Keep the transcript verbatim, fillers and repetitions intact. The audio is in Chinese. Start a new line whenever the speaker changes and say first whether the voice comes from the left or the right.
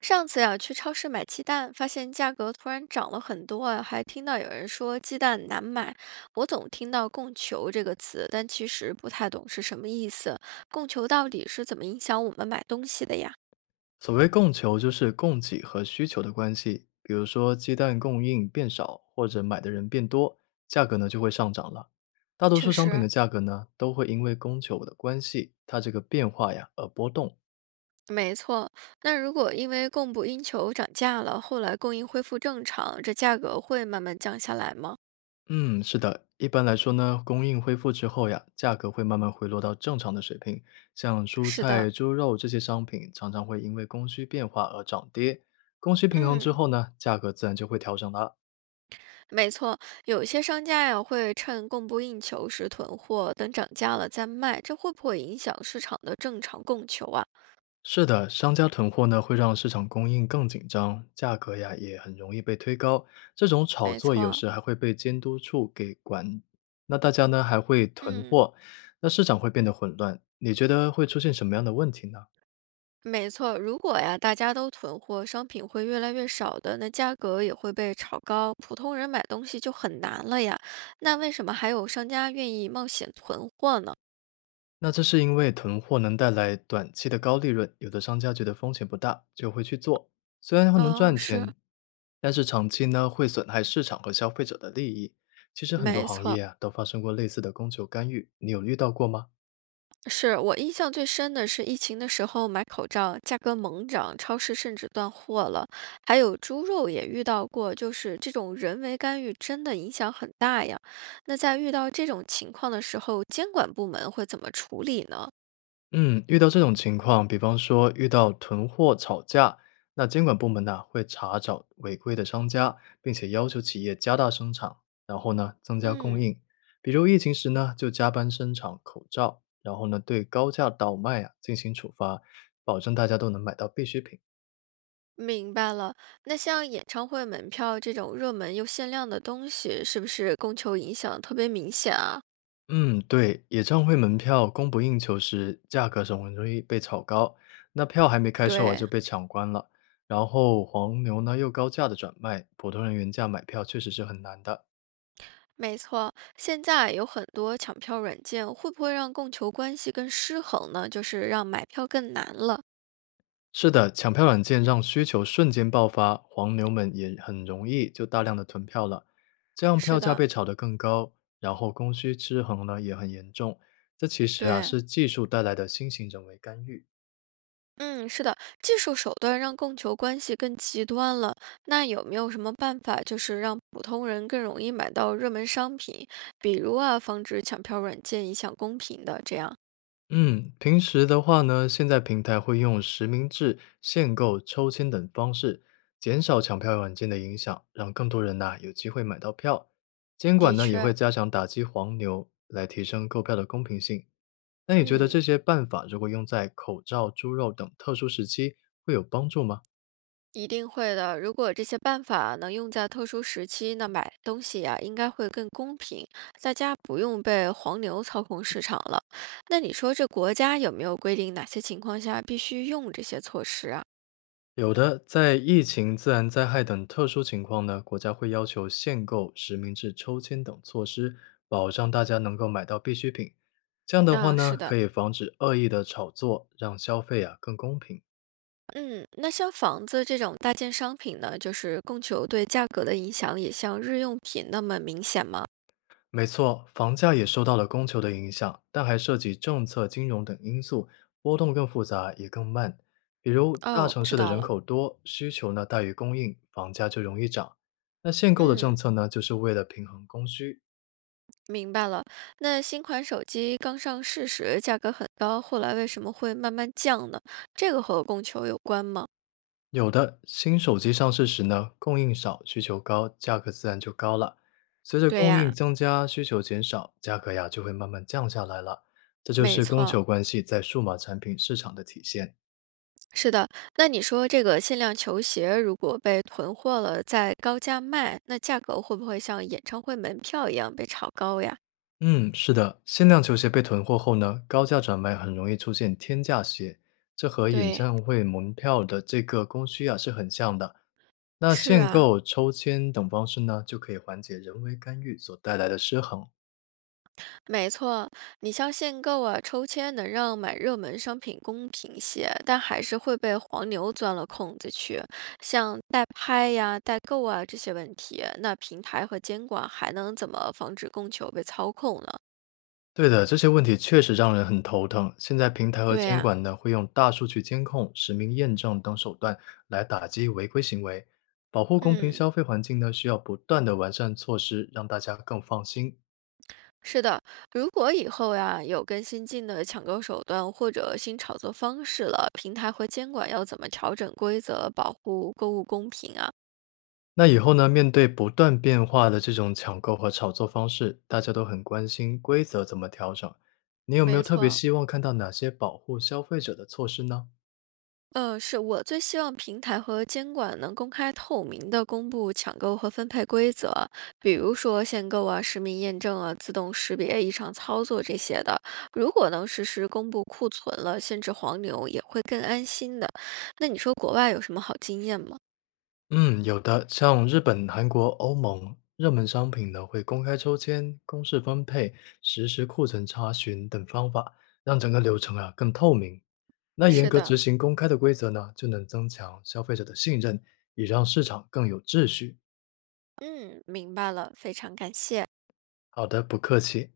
right: 上次呀，去超市买鸡蛋，发现价格突然涨了很多啊，还听到有人说鸡蛋难买。我总听到"供求"这个词，但其实不太懂是什么意思。供求到底是怎么影响我们买东西的呀？
left: 所谓供求，就是供给和需求的关系。比如说，鸡蛋供应变少，或者买的人变多，价格呢就会上涨了。大多
right: 确
left: 数商品
right: 实，
left: 的价格呢，都会因为供求的关系，它这个变化呀而波动。
right: 没错。那如果因为供不应求涨价了，后来供应恢复正常，这价格会慢慢降下来吗？
left: 嗯，是的，一般来说呢，供应恢复之后呀，价格会慢慢回落到正常的水平。像蔬
right: 是的，
left: 菜、猪肉这些商品，常常会因为供需变化而涨跌。供需平衡之
right: 嗯。
left: 后呢，价格自然就会调整了。
right: 没错，有一些商家呀会趁供不应求时囤货，等涨价了再卖，这会不会影响市场的正常供求啊？
left: 是的，商家囤货呢，会让市场供应更紧张，价格呀也很容易被推高。这种炒
right: 没
left: 作有
right: 错，
left: 时还会被监督处给管，那大家呢还会囤
right: 嗯，
left: 货，那市场会变得混乱。你觉得会出现什么样的问题呢？
right: 没错，如果呀大家都囤货，商品会越来越少的，那价格也会被炒高，普通人买东西就很难了呀。那为什么还有商家愿意冒险囤货呢？
left: 那这是因为囤货能带来短期的高利润，有的商家觉得风险不大，就会去做，虽然会能
right: 哦，
left: 赚
right: 是。
left: 钱，但是长期呢会损害市场和消费者的利益。其实很多
right: 没
left: 行
right: 错，
left: 业啊都发生过类似的供求干预，你有遇到过吗？
right: 是我印象最深的是疫情的时候买口罩，价格猛涨，超市甚至断货了。还有猪肉也遇到过，就是这种人为干预真的影响很大呀。那在遇到这种情况的时候，监管部门会怎么处理呢？
left: 嗯，遇到这种情况，比方说遇到囤货吵架，那监管部门呢会查找违规的商家，并且要求企业加大生产，然后呢增加供
right: 嗯，
left: 应。比如疫情时呢就加班生产口罩，然后呢对高价倒卖啊进行处罚，保证大家都能买到必需品。
right: 明白了。那像演唱会门票这种热门又限量的东西，是不是供求影响特别明显啊？
left: 嗯，对，演唱会门票供不应求时，价格很容易被炒高。那票还没开售啊，就
right: 对。
left: 被抢光了。然后黄牛呢又高价的转卖，普通人原价买票确实是很难的。
right: 没错，现在有很多抢票软件，会不会让供求关系更失衡呢？就是让买票更难了。
left: 是的，抢票软件让需求瞬间爆发，黄牛们也很容易就大量的囤票了，这样票
right: 是
left: 价
right: 的，
left: 被炒得更高，然后供需失衡呢也很严重。这其实啊
right: 对，
left: 是技术带来的新型人为干预。
right: 嗯，是的，技术手段让供求关系更极端了。那有没有什么办法，就是让普通人更容易买到热门商品？比如啊，防止抢票软件影响公平的这样。
left: 嗯，平时的话呢，现在平台会用实名制、限购、抽签等方式，减少抢票软件的影响，让更多人呐、有机会买到票。监管
right: 的
left: 呢也会
right: 确，
left: 加强打击黄牛，来提升购票的公平性。那你觉得这
right: 嗯。
left: 些办法如果用在口罩、猪肉等特殊时期，会有帮助吗？
right: 一定会的。如果这些办法能用在特殊时期，那买东西呀、应该会更公平，大家不用被黄牛操控市场了。那你说这国家有没有规定哪些情况下必须用这些措施啊？
left: 有的，在疫情、自然灾害等特殊情况呢，国家会要求限购、实名制抽签等措施，保障大家能够买到必需品。这样的话
right: 啊，
left: 呢，
right: 是的，
left: 可以防止恶意的炒作，让消费啊更公平。
right: 嗯，那像房子这种大件商品呢，就是供求对价格的影响也像日用品那么明显吗？
left: 没错，房价也受到了供求的影响，但还涉及政策、金融等因素，波动更复杂，也更慢。比如大
right: 哦，
left: 城
right: 知
left: 市的
right: 道
left: 人
right: 了，
left: 口多，需求呢大于供应，房价就容易涨。那限购的政
right: 嗯。
left: 策呢，就是为了平衡供需，
right: 明白了。那新款手机刚上市时价格很高，后来为什么会慢慢降呢？这个和供求有关吗？
left: 有的，新手机上市时呢，供应少，需求高，价格自然就高了。随着
right: 对
left: 供应
right: 呀、
left: 增加，需求减少，价格呀就会慢慢降下来了。这就
right: 没
left: 是供
right: 错，
left: 求关系在数码产品市场的体现。
right: 是的。那你说这个限量球鞋如果被囤货了，再高价卖，那价格会不会像演唱会门票一样被炒高呀？
left: 嗯，是的，限量球鞋被囤货后呢，高价转卖很容易出现天价鞋，这和演
right: 对。
left: 唱会门票的这个供需啊是很像的。那
right: 是
left: 限
right: 啊，
left: 购、抽签等方式呢，就可以缓解人为干预所带来的失衡。
right: 没错，你像限购啊、抽签能让买热门商品公平些，但还是会被黄牛钻了空子去。像代拍呀、代购啊这些问题，那平台和监管还能怎么防止供求被操控呢？
left: 对的，这些问题确实让人很头疼。现在平台和
right: 对
left: 监
right: 呀、
left: 管呢，会用大数据监控、实名验证等手段来打击违规行为，保护公平
right: 嗯，
left: 消费环境呢，需要不断的完善措施，让大家更放心。
right: 是的。如果以后呀有更新进的抢购手段或者新炒作方式了，平台和监管要怎么调整规则，保护购物公平啊？
left: 那以后呢，面对不断变化的这种抢购和炒作方式，大家都很关心规则怎么调整。你有没有
right: 没
left: 特别
right: 错，
left: 希望看到哪些保护消费者的措施呢？
right: 呃，是我最希望平台和监管能公开透明的公布抢购和分配规则，比如说限购啊、实名验证啊、自动识别异常操作这些的。如果能实时公布库存了，限制黄牛，也会更安心的。那你说国外有什么好经验吗？
left: 嗯，有的，像日本、韩国、欧盟，热门商品呢会公开抽签、公示分配、实时库存查询等方法，让整个流程啊更透明。那严
right: 是
left: 格
right: 的，
left: 执行公开的规则呢，就能增强消费者的信任，也让市场更有秩序。
right: 嗯，明白了，非常感谢。
left: 好的，不客气。